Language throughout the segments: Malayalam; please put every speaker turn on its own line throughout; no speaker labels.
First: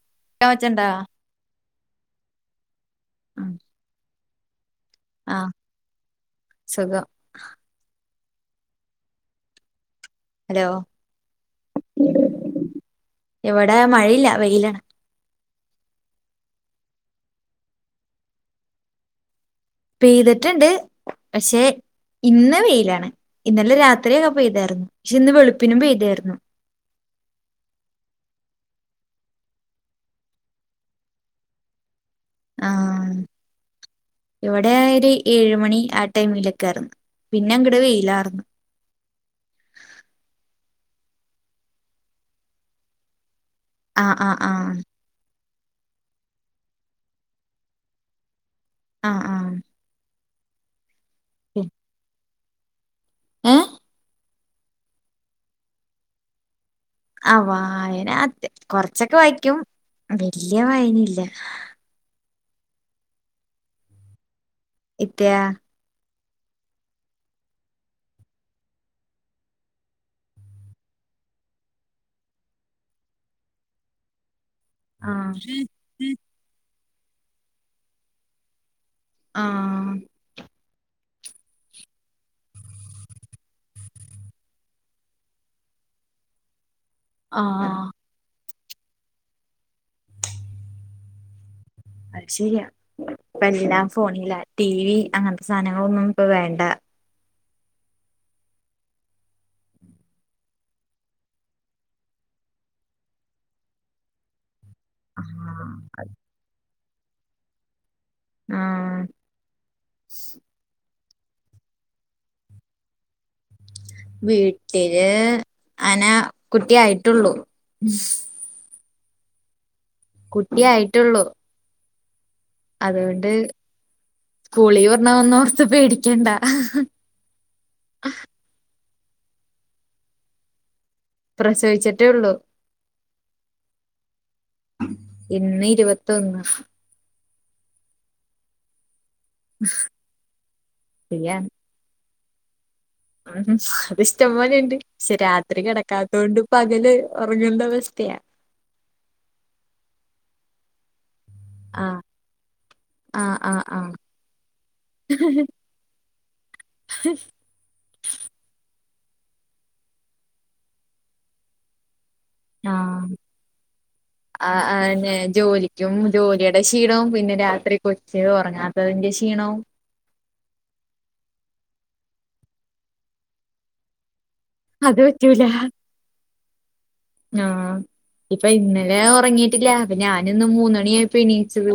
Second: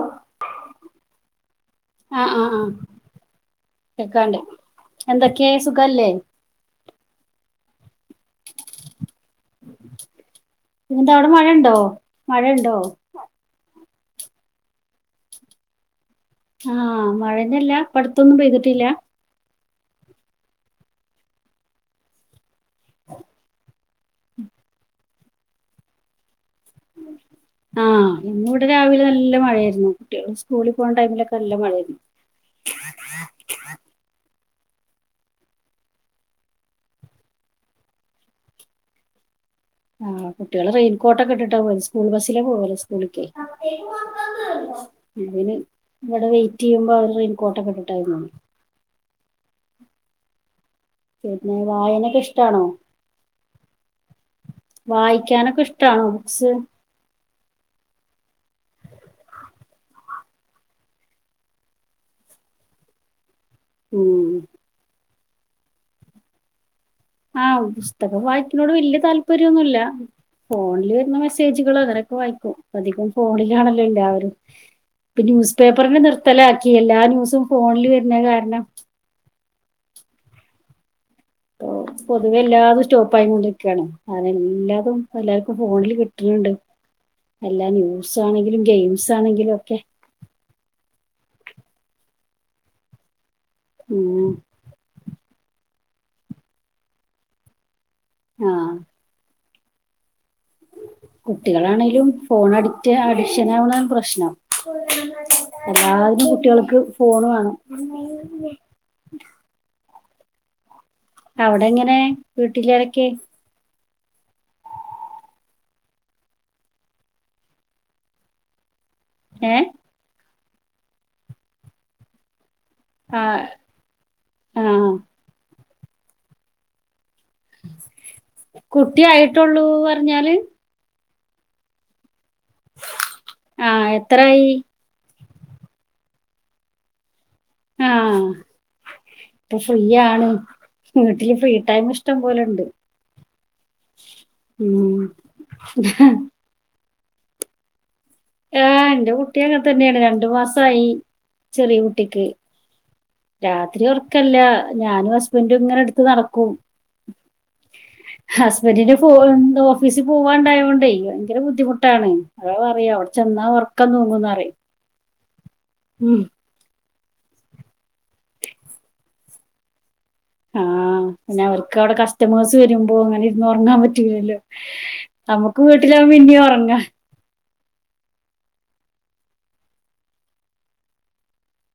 ആഹ്
[unintelligible] വെച്ചണ്ടാ
ആഹ് ആഹ ആഹ
ഉഹ
ണ്ട് എന്തൊകേ സുഖല്ലേ
സുഖം ഹലോ
അവിടെ മഴ ഉണ്ടോ മഴ ഉണ്ടോ
എവിടെ മഴയില്ല വെയിലാണ്
ആഹ മഴന്നല്ല പടത്തൊന്നും പെയ്തിട്ടില്ല
പെയ്തിട്ടുണ്ട് പക്ഷെ ഇന്ന്‌ വെയിലാണ് ഇന്നലെ രാത് അത്രയൊക്കെ പെയ്തായി പക്ഷെ ഇന്ന് വെളുപ്പിനും പെയ്തായിരുന്നു
ആഹ ആ്ന്നിവിടെ രാവിലെ നല്ല മഴയായിരുന്നു കുട്ടികൾ സ്കൂളിൽ പോകണ ടൈമിലൊക്കെ നല്ല മഴയായിരുന്നു
ആ
േ
ഇവിടെ ആ ഒരു ഏഴ് മണി ആ ടൈമിലൊക്കെ ആര്ന്ന് പിന്നെ അങ്ങടെ വെയിലാറന്നു
ആഹ കുട്ടികൾ റെയിൻകോട്ട ഒക്കെ ഇട്ട പോകും സ്കൂൾ ബസിലേ പോല്ല സ്കൂളേക്ക്
ആ ആ ആ
[inaudible] അതിന് ഇവിടെ വെയിറ്റ് ചെയ്യുമ്പോ അവ റെയിൻ കോട്ടകെ ഇട്ടട്ടായിണ്
ആഹ് ആഹ
പിന്നെ വായനൊക്കെ ഇഷ്ടാണോ
ഏഹ്
വായിക്കാനൊക്കെ ഇഷ്ടണോ ബുക്സ്
ആ വായന കൊറച്ചൊക്കെ വായിക്കും വല്യ വായന ഇല്ല
ഉം
ഇത്യാ
ആഹ് പുസ്തകം വായിക്കിനോണ്ട് വല്യ താല്പര്യൊന്നുല്ല ഫോണില് വര്ന്ന മെസ്സേജുകള് അങ്ങ നൊക്കെ വായിക്കും പ്പോ അധികും ഫോണിലാണല്ലോ എല്ലാവരും
ആ
ഇപ്പ ന്യൂസ് പേപ്പറെന്നെ നിർത്തലാക്കി എല്ലാ ന്യൂസും ഫോണില് വര്നെ കാര്ണം
ആഹ്
പൊതുവെ എല്ലാതും സ്റ്റോപ്പായി കൊണ്ട്ക്കാണ് അതെല്ലാതും എല്ലാർക്കും ഫോണില് കിട്ട്ണ് ണ്ട്
ആ
അല്ല ന്യൂസ് ആണെങ്കിലും ഗെയിംസ് ആണെങ്കിലും ഒക്കെ
അയ് ശരിയാ പ്പ എല്ലാം
ഉം
ഫോണില ടി വി അങ്ങന് ത്തെ സാനങ്ങളൊന്നും പ്പ വേണ്ട
ആഹ് കുട്ടികളാണെലും ഫോൺ അഡിക്റ്റ് അഡിക്ഷനാവ്ണാണ് പ്രശ്നം എല്ലായ്നും കുട്ട്യേൾക് ഫോണ് വേണം
ആഹ്
അവിടങ്ങനെ വീട്ടിലാരെക്കെ
വീട്ടില് അന കുട്ടിയായിട്ടൊള്ളു
ഏ
കുട്ടിയായിട്ടുള്ളൂ
ആ
അതുകൊണ്ട്
ആ
കൂളീ വെർണോന്നോർ ത്ത് പേടിക്കണ്ടാ
കുട്ടിയായിട്ടൊള്ളൂ പർഞ്ഞാല്
പ്രസവിച്ചിട്ടേ ഒള്ളൂ
ആഹ് എത്രായി
ഇന്ന് ഇരുപത്തൊന്ന്
ആഹ് ഇപ്പൊ ഫ്രീയാണ് വീട്ടില്
ഫ്രീയാണ്
ഫ്രീ ടൈം ഇഷ്ടം പോലെണ്ട്
ഉം അത് ഇഷ്ടംപോലെണ്ട് ക്ഷെ രാത്രി കെടക്കാത്തോണ്ട് പകല് ഒറങ്ങേണ്ട അവസ്ഥയാ
ഏ ന്റെകുട്ടി ഓക്കതന്നെണ് രണ്ടു മാസായി ചെറിയ
ആഹ്
കുട്ടിക്ക്.
ആഹ്
രാത്രി
ആഹ്
ഒർക്കല്ല. ഞാനും ഹസ്ബന്റും ങ്ങനെട്ത്ത് നട്ക്കും. ഹസ്ബന്റിന്റെ ഫോൺ ന്തോ ഓഫീസ് പോവാണ്ടായോണ്ടേ വയ്ങ്കര ബുദ്ധിമുട്ടാണ് താപറിയ അവിടെ ചെന്നാ ഉറക്കം തൂങ്ങുന്നറിം.
ആഹെന്നെ ജോലി ജും ജോലിയുടെ ക്ഷീണവും പിന്നെ രാത്രി കൊച്ച് ഒറ്ങ്ങാത്തതിന്റെ ക്ഷീണോം
ആഹ് പിന്നെ അവർക്ക് അവിടെ കസ്റ്റമേഴ്സ് വരുമ്പോ ഇങ്ങനെര്ന്ന് ഒറ്ങ്ങാം പറ്റൂലല്ലോ.
അത് പറ്റൂല.
നമുക്ക് വീട്ടിലാവുമ്പോ ഇനിയും ഉറങ്ങാം
ആഹ് ഇപ്പ ഇന്നലെ ഒർങ്ങീട്ടില്ല അപ്പ ഞാനിന്ന് മൂന്നണിയായപ്പോ എണീച്ചത്.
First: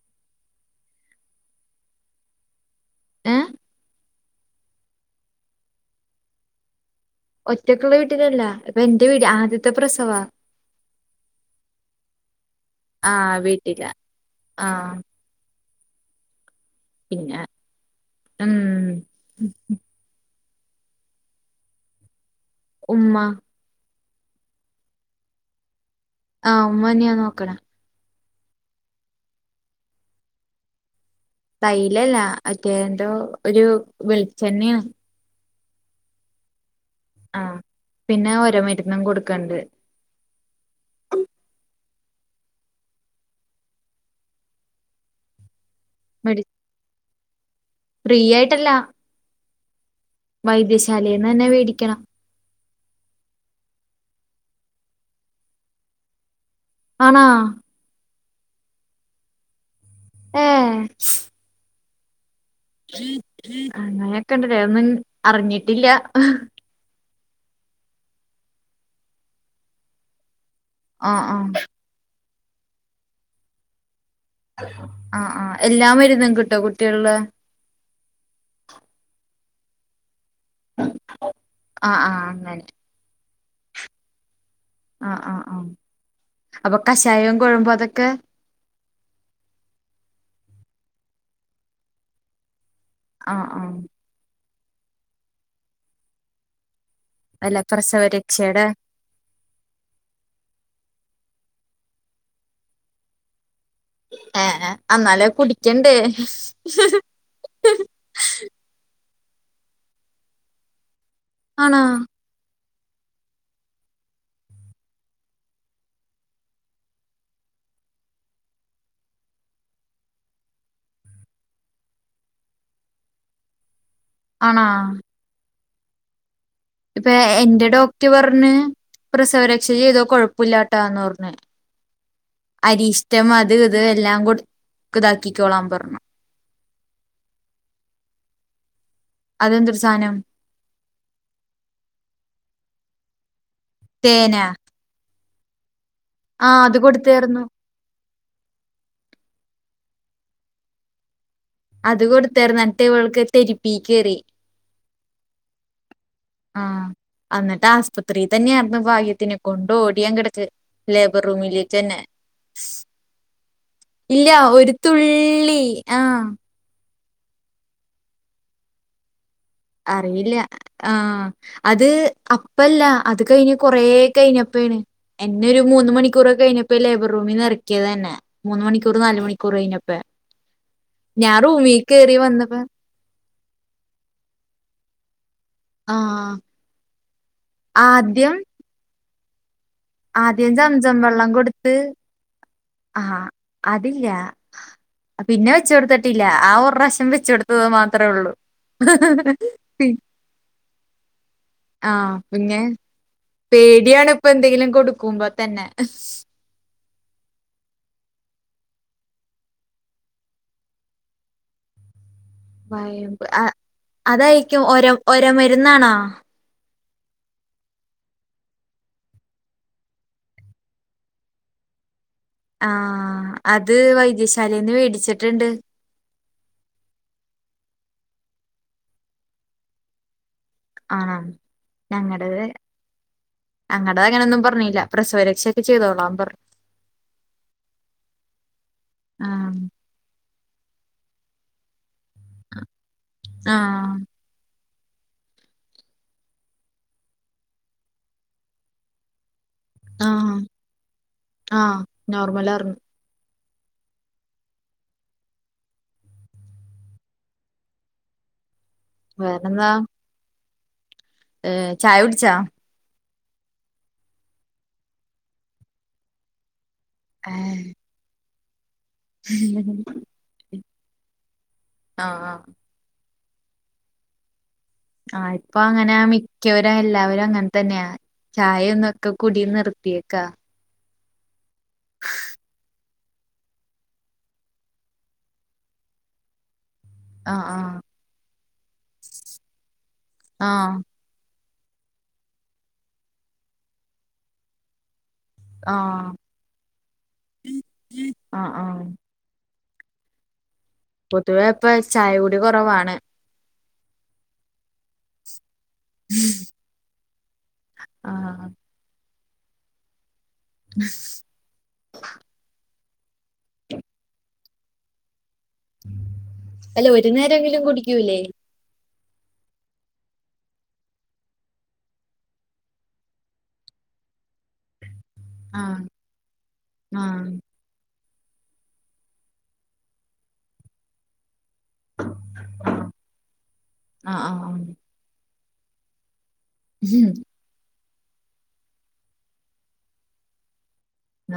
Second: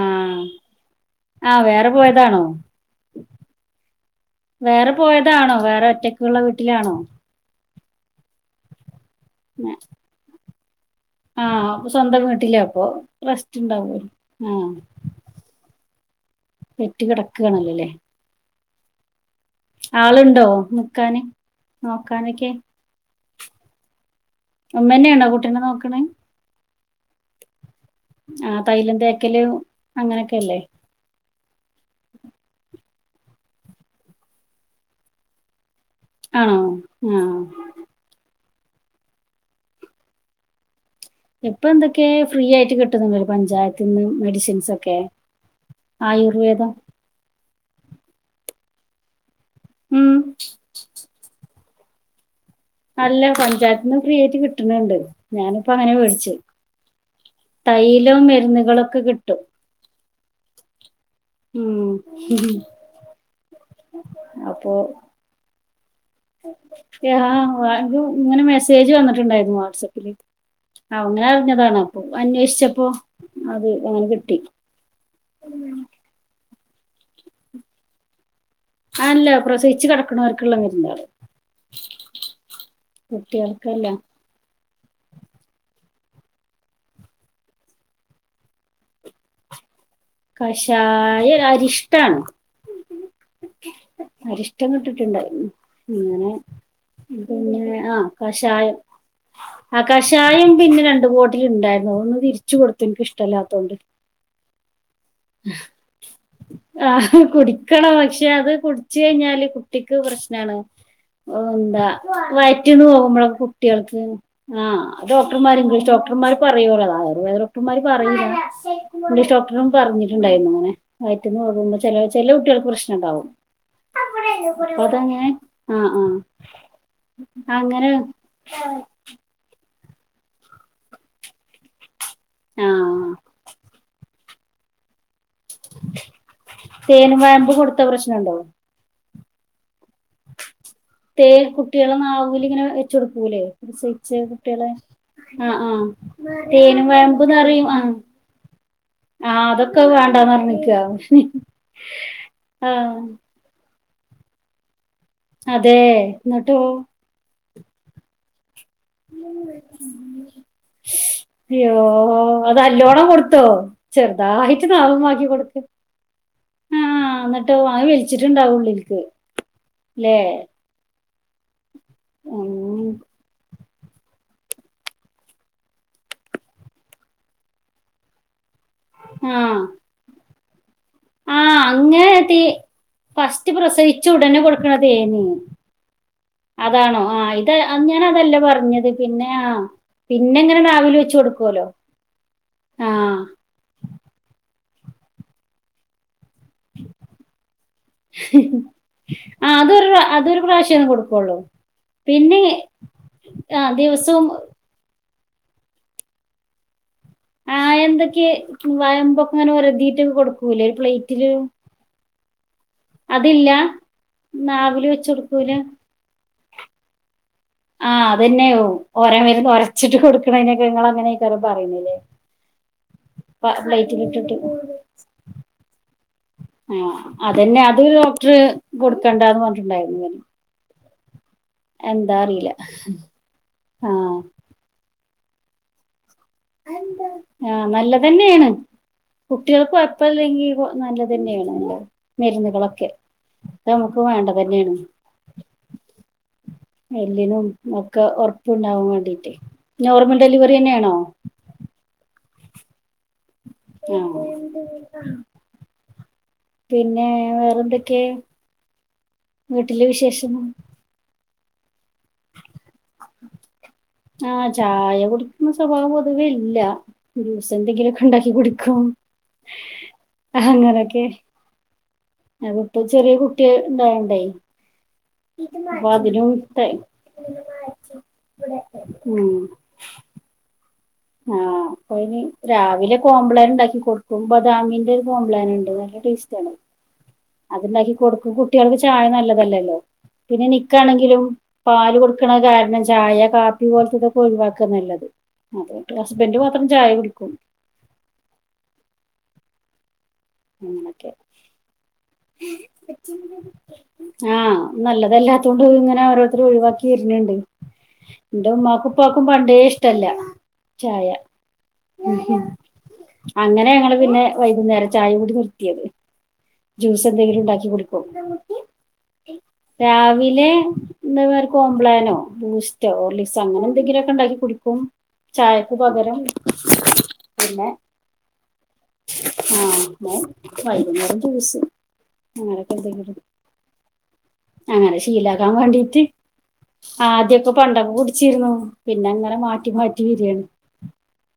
ആഹ് ആവേറെ പോയതാണോ?
ഏഹേ
വേറെ പോയതാണോ? വേറെ ഒറ്റക്ക്‌ള്ള വീട്ടിലാണോ?
ഒറ്റക്കുള്ളവീട്ടിലല്ല. ഇപ്പെന്റെ വീടി
ആ
ആദ്യത്തെ പ്രസവ.
ആഹ് സ്വന്തം വീട്ടിലപ്പൊ.
ആഹ്
റെസ്റ്റ്
വീട്ടിലാ
ഇണ്ടാവല്ലോ ആഹ്. പെറ്റ് കടക്കാണല്ലോല്ലേ?
ഉഹും
ആള്ണ്ടോ? ന്ക്കാന് നോക്കാനൊക്കെ?
ഉമ്മാ
ഉമ്മന്നെണോ കുട്ടിനെ നോക്ക്‌ണേ?
ആഹ് ഉമ്മന്നെ നോക്ക്‌ണെ.
ആ തൈലം തേക്കല് അങ്ങനൊക്കെല്ലേ?
തൈലല്ല. അറ്റെ ന്തോ ഒരു വെള്ച്ചെണ്യണ്.
ആണോ? ആഹ്
പിന്നെ ഒര മരുന്നും കൊടുക്കണ്ട്.
ഇപ്പൊന്തൊക്കേ ഫ്രീ ആയിട്ട് കിട്ടുന്ന്ണ്ടലോ? പഞ്ചായത്തിന്ന് മെഡിസിൻസ് ഒക്കെ.
മെഡി
ആയുർവേദം
ഫ്രീ ആയിട്ടല്ല.
ഉം
വൈദ്യശാലിന്ന് ന്നെ വേടിക്കണം.
അല്ല പഞ്ചായത്തിന്ന് ഫ്രീ ആയിട്ട് കിട്ടുണ് ണ്ട്. ഞാനിപ്പ അങ്ങനെ വേട്ച്ചു.
ആണോ?
തൈയിലോ? മരുന്നുകളൊക്കെ കിട്ടും.
ആഹേ
ഉും ഹും ഹും
അങ്ങനെയൊക്കെണ്ട്ല്ലേ? ഒന്നും അറിഞ്ഞിട്ടില്ല.
യാ ഓൽതു ഇങ്ങനെ മെസ്സേജ് വന്നിട്ടുണ്ടായിരുന്നു വാട്സആപ്പില്.
ആഹ്
അങ്ങനെ
ആഹ്
അറിഞ്ഞതാണ്. അപ്പൊ അന്വേഷിച്ചപ്പോ അത് അങ്ങനെ കിട്ടി
ആഹ് ആഹ്. എല്ലാ മരുന്നും കിട്ടോ കുട്ടിള്ടെ?
ആല്ല പ്രസവിച്ച് കിടണോർത്. ക്ക്ളള മരുന്നാള്
ആഹ് ആഹ് അങ്ങനെ
കുട്ടിൾക്കല്ല.
ആഹ് ആഹ് ആഹ് അപ്പൊ കഷായും കൊഴമ്പും അതൊക്കെ.
കഷായല്ല അരിഷ്ടാണ്.
ആഹ് ആഹ്
അരിഷ്ടം കിട്ടിട്ട്ണ്ട് അങ്ങനെ
അല്ല
പിന്നെ ആഹ
പ്രസവരക്ഷയുടെ
കഷായം. ആഹ് കഷായം പിന്നെ രണ്ടു ബോട്ടില് ണ്ടായിരുന്നു. ഒന്ന് തിരിച്ചു കൊടുത്തു ഇന്ക്ക് ഇഷ്ടല്ലാതോണ്ട്.
ഏഹ് ഹേ അന്നാല് കുടിക്കണ്ടേ?
അത് കുടിക്കണം പക്ഷെ, അത് കുടിച്ച കഴിഞ്ഞാല് ഓ,
ആണോ
എന്താ, വയറ്റിന്ന് പോവുമ്പളക്കെ കുട്ടിൾക്ക്. ആഹ് ഡോക്ടർമാര് ഇംഗ്ലീഷ്ഡോക്ടർമാര് പറയുള്ളു. ആയുർവേദ ഡോക്ടർമാര് പറയൂല്ല. ഇ ഡോക്ടറും പറഞ്ഞിട്ടുണ്ടായിരുന്നു അങ്ങനെ വയറ്റന്ന്കുമ്പോ ചില ചില കുട്ടികൾക്ക് പ്രശ്നംണ്ടാവും
ആണോ
അത ഞൻ ആഹ ആഹ
ഇപ്പൊ എന്റെ ഡോക്ട പറഞ്ഞ് പ്രസവരക്ഷ ചെയ്തോ കൊഴപ്പില്ലാട്ടാന്ന് പറഞ്ഞഞ് അരി
ആഹ്
ഇഷ്ടം അത് ഇത് എല്ലാം കൊ ഇതാക്കിക്കോളാാം പറഞ്ഞു
തേനും വേമ്പും കൊടുത്ത പ്രശ്നം ഉണ്ടാവും
അതെന്ത് സധാനം
തേ കുട്ടികള ന ആാവൂല ഇങ്ങനെ വെച്ച കൊടുക്കൂല്ലേ കത്സച്ച്
തേന
കുട്ടികളെ ആഹ ആഹ
ആഹ് അത്
തേനും
കൊടുത്തായിരുന്നു
വേഴമ്പന്ന്റിയും ആഹ ആഹ അതൊക്കെ വേണ്ടാന്ന്റിഞ്ഞിക്കുക
അത് കൊടുത്തർ എന്നിട്ട് ഇവൾക്ക് തെരുപ്പീ കയറി
അതെ
ആ
എന്നിട്ടോ
എന്നിട്ട് ത്രീ തന്നെയായിരുന്നു ഭാഗ്യത്തിനെ കൊണ്ട് ഓടിയാൻ കിടക്ക് ലേബർ റൂമിലേക്ക് തന്നെ
പണം കൊടുത്തോ ചെറുതാ
ഇല്ല ഒരു
ആായിട്ട്ന്നാവും മാക്കി കൊൊടുക്ക
തുള്ളി ആഹ്
ആഹ എന്നിട്ട് അ വലിച്ചിട്ടുണ്ടാവും ഉള്ളിലക്ക്
അറിയില്ല ആ അത് അപ്പല്ല
ഉം.
അത് കഴിഞ്ഞഞ് കൊറേ കഴിഞ്ഞപ്പണ് എന്നെ ഒരു മൂന്ന് മണിക്കൂറൊക്കെഴിഞ്ഞപ്പോ ലേബർ റൂമിൽ നിറക്കിയത് തന്നെ മൂന്ന് മണിക്കൂ തൂറ് നാല
ആ
മണിക്കൂർ കഴിഞ്ഞപ്പ
ആ
ഞാൻറൂമി കയറി
അങ്ങനെ തേ
വന്നപ്പോ
ഫസ്റ്റ് പ്രസവിച്ചു ഉടനെ കൊടുക്കണതേനീ
ആഹ്
അതാണോ ആഹ ഇത് ഞാൻ
ആദ്യം
അതല്ല പറഞ്ഞത് പിന്നെ ആ പിന്നെ
ആദ്യം
ഇങ്ങനെ
ചച
നാവിൽ വെച്ച്
വെള്ളം
കൊടുക്കുമല്ലോ
കൊടുത്ത്
ആ
ആഹാ അതില്ല പിന്നെ വെച്ച കൊടുത്തിട്ടില്ല ആ ഒരുാവശം വെച്ച കൊടുത്തത് മാ
ആ അതൊരു അതൊരു പ്രാവശ്യന്ന് കൊടുക്കള്ളൂ
ആഹ പിന്നെ പേടിയാണ്
ദിവസവും
ഇപ്പ എന്തെങ്കിലും കൊടുക്കുമ്പോ തന്നെ
ആ എന്തൊക്കെ വയമ്പൊക്കെ അങ്ങനെ ഒരതിയിട്ടൊക്കെ കൊടുക്കൂല്ലേ ഒരു പ്ലേറ്റില്
വയമ്പ് അതായിക്കും ഒര
നാവിൽ വെച്ച്
ഒര
കൊടുക്കൂല
മരുന്നാണോ
ആഹ് അത തന്നെയോ ഓര മരുന്ന് ഉരച്ചിട്ട് കൊടുക്കണതിനൊക്കെ നിങ്ങ അങ്ങനെയൊക്കര പറയുന്നില്ലേ
ആ അത്
പ്ലേറ്റിലിട്ടിട്ട്
വൈദ്യശാലന്ന് മേടിച്ചിട്ടുണ്ട്
ആ അതന്നെ അത് ഡോക്ടർ കൊടുക്കണ്ടന്ന് പറഞ്ഞിട്ടുണ്ടായിരുന്നു ഇവന്ന്
ആണോ ഞങ്ങളടത്
അറിയില്ല
ഞങ്ങളടത്
ആഹ്
അങ്ങനെൊന്നും പറഞ്ഞില്ല പ്രസവരക്ഷയക്കെ ചെയ്തോളാൻ പറഞ്ഞ
ആ നല്ലതന്നെയാണ്
ആഹ്
കുട്ടികൾക്ക അപ്പ അല്ലെങ്കിൽ നല്ല തന്നെയാണ് മരുന്നുകളൊക്കെ
ആഹ്
നമുക്ക് വേണ്ട തന്നെയാണ് എല്ലിനും ഒക്കെ ഉറപ്പുണ്ടാവാൻ വേണ്ടീട്ടേ നോർമൽ ഡെലിവറി ന്ന ന്നെയാണോ
ആ നോർമലാർന്നു
ആ പിന്നെ വേറെന്തൊക്കെ വീട്ടില് വിശേഷം
ചായകുടിച്ചാ
ആഹ ചായ കുടിക്കുന്ന സ്വഭാവം പൊതുവേ ഇല്ല ജൂസ
ആഹ്
എന്തെങ്കിലുമൊക്കെ ഉണ്ടാക്കി കുടിക്കും
[unintelligible]
അങ്ങനെയൊക്കെ
ആ ആ
ഇപ്പൊ ചെറിയ കുട്ടിയ ഇണ്ടുണ്ടായി
ആഹ ഇപ്പൊ അങ്ങനെ മിക്കവരും എല്ലാവരും അങ്ങനെ തന്നെയാ ചായ ഒന്നൊക്കെ
ഉം
കുടി നിർത്തിയേക്ക
ആ അപ്പന് രാവിലെ കോംബ്ലൻ ഉണ്ടാക്കി കൊടുക്കും ബദാമിന്റെ ഒരു കോംബ്ലാന ഉണ്ട് നല്ല ടേസ്റ്റ ആണ്
ആഹ്
അതുണ്ടാക്കി കൊടുക്കും കുട്ടികൾക്ക് ചായ നല്ലതല്ലല്ലോ പിന്നെ
ആഹ് ആഹ്
നിക്കാണെങ്കിലും പാല് കൊടുക്കണ കാരണം ചായ കാപ്പി പോലത്തെ ഇതൊക്കെ ഒഴിവാക്ക നല്ലത് അതെ
ആഹ്
ഹസ്ബന്റ് മാത്രം ചായ കുടിക്കും
ആഹ് ആഹ്
അങ്ങനെയൊക്കെ
പൊതുവെ ഇപ്പ ചായ കുടി കുറവാണ്
ആഹ് നല്ലതല്ലാത്തൊണ്ട് ഇങ്ങനെ ഓരോരുത്തരെ ഒഴിവാക്കി [unintelligible]
ആഹ്
എന്റെ ഉമ്മാക്കും ഉപ്പക്കും പണ്ടേ ഇഷ്ടല്ല ചായ അങ്ങനെ ഞങ്ങള് പിന്നെ വൈകുന്നേരം ചായ കുടി നിർ ത്തിയത്
അല്ല
ജ്യൂസ്
ഒരു
എന്തെങ്കിലും
നേരെങ്കിലും
ഇണ്ടാക്കി കുടിക്കും
കുടിക്കൂലേ
രാവിലെ എന്താവേറെ കോബ്ലാനോ ബൂസ്റ്റോ ഹോർളിക്സോ അങ്ങനെ എന്തെങ്കിലൊക്കെ ഉണ്ടാക്കി കുടിക്കും ചായക്ക്
ആഹ്
പകരം
ആഹ്
പിന്നെ ആഹ് പിന്നെ വൈകുന്നേരം ജ്യൂസ്
ആഹ് ആഹ്
അങ്ങനെ ശീലകാൻ വേണ്ടീട്ട് ആ ആദ്യക്കെ പണ്ടൊക്ക കുടിച്ചിരുന്നു പിന്നെ അങ്ങനെ മാറ്റി മാറ്റി വരിയാണ്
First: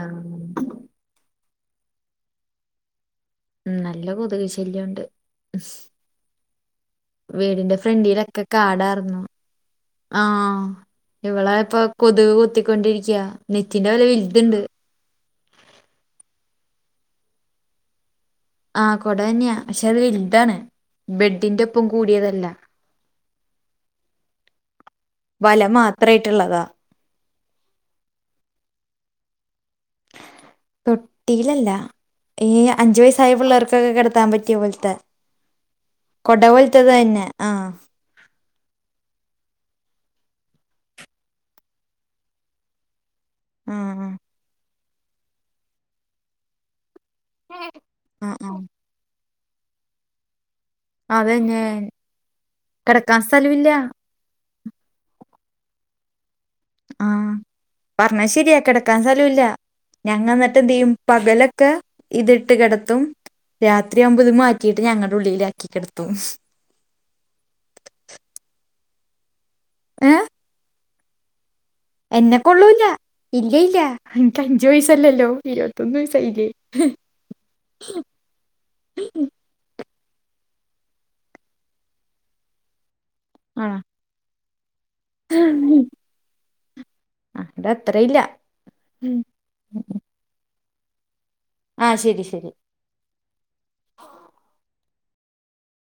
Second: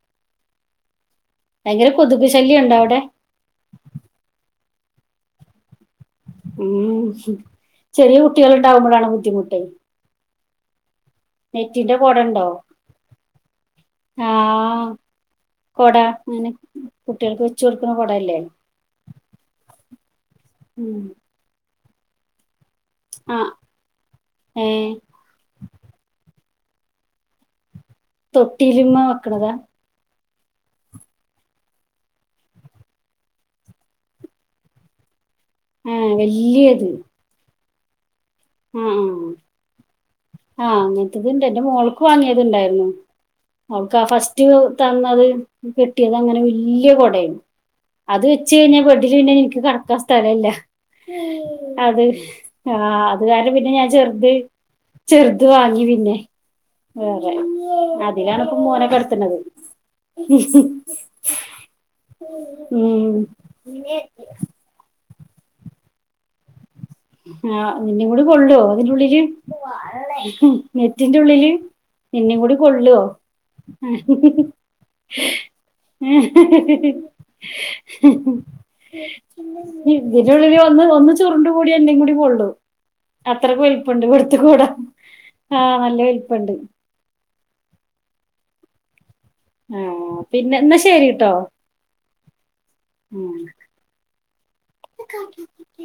ആഹ്
ഭയങ്കര കൊതുക് ശല്യം ഉണ്ടോ അവിടെ
ഉം നല്ല കൊതുക് ശല്യംണ്ട്
ഉം ചെറിയ കുട്ടികൾ ഉണ്ടാവുമ്പോഴാണ് ബുദ്ധിമുട്ട്
ആ ഇവളെ ഇപ്പൊ
നെറ്റിന്റെ കൊട
കൊതുക്
ഉണ്ടോ
കുത്തി കൊണ്ടിരിക്കാ നെറ്റിന്റെ ഒരു
ആ
ഇതുണ്ട്
കൊട അങ്ങനെ കുട്ടികൾക്ക് വെച്ച് കൊടുക്കണ കൊടയില്ലേ
ആ കൊട തന്നെയാ പക്ഷെ അത് വലുതാണ്
ഉം
ബെഡിന്റെ ഒപ്പം കൂടിയതല്ല
ആഹ് ഏഹ്
വല മാത്രായിട്ടുള്ളതാ
തൊട്ടിയിലിമ്മ വെക്കണതാ
തൊട്ടിയിലല്ല ഏയ്‌ അഞ്ചു വയസ്സായ പിള്ളേർക്കൊക്കെ കിടത്താൻ പറ്റിയ പോലത്തെ
ആ
കൊട പൊലത്തെ
വല്യത്
തന്നെ ആഹ്
ആഹ് ആ ആഹ് അങ്ങനത്തെ ഇതുണ്ട് എന്റെ മോൾക്ക് വാങ്ങിയത് ഇണ്ടായിരുന്നു അവൾക്ക് ആ
ആഹ്
ഫസ്റ്റ് തന്നത് കിട്ടിയത് അങ്ങനെ വലിയ കുടയാന്ന് അത്
ആഹ്
വെച്ച്
ആഹ്
കഴിഞ്ഞാൽ ബെഡില് പിന്നെ എനിക്ക് കടക്കാൻ സ്ഥലമില്ല
അതന്നെ
അത് ആഹ്
കിടക്കാൻ
അല്ലാണ്ട് പിന്നെ
സ്ഥലവില്ല
ഞാൻ ചെറുത് ചെറുത് വാങ്ങി പിന്നെ
ആഹ്
വേറെ
പറഞ്ഞ
അതിലാണ് ഇപ്പ
ശരിയാ
മോനെ
കിടക്കാൻ സ്ഥലം
കെടത്തണത്
ഇല്ല ഞങ്ങ എന്നിട്ട് എന്ത് ചെയ്യും പകലൊക്കെ ഇത് ഇട്ട് കിടത്തും
ഉം
രാത്രിയാകുമ്പോ ഇത് മാറ്റ റ്റീട്ട് ഞങ്ങടെ ഉള്ളിലാക്കി കിടുത്തും
ആഹ് നിന്നെ കൂടെ കൊള്ളുവോ അതിന്റെ ഉള്ളില്
ഏഹ്
നെറ്റിന്റെ ഉള്ളില് നിന്നെ
എന്നെ
കൂടി
കൊള്ളൂല
കൊള്ളുവോ
ഇല്ല ഇല്ല
ഹ്
എനിക്ക് അഞ്ചു വയസ്സല്ലല്ലോ ഇരുപത്തൊന്ന്
ഹ്
വയസ്സായില്ലേ
ഹ് ഇതിനുള്ളില് ഒന്ന് ഒന്ന് ചുരുണ്ട് കൂടിയാൽ എന്നെ കൂടി കൊള്ളും അത്രക്ക്
ആഹ്
വലിപ്പണ്ട് ഇവിടുത്തെ കുട ആഹ് നല്ല വലിപ്പണ്ട്
അതിന്റെ അത്രയും ഇല്ല
ആഹ് പിന്നെ എന്നാ ശരിട്ടോ
ആഹ് ശരി ശരി
ആഹ്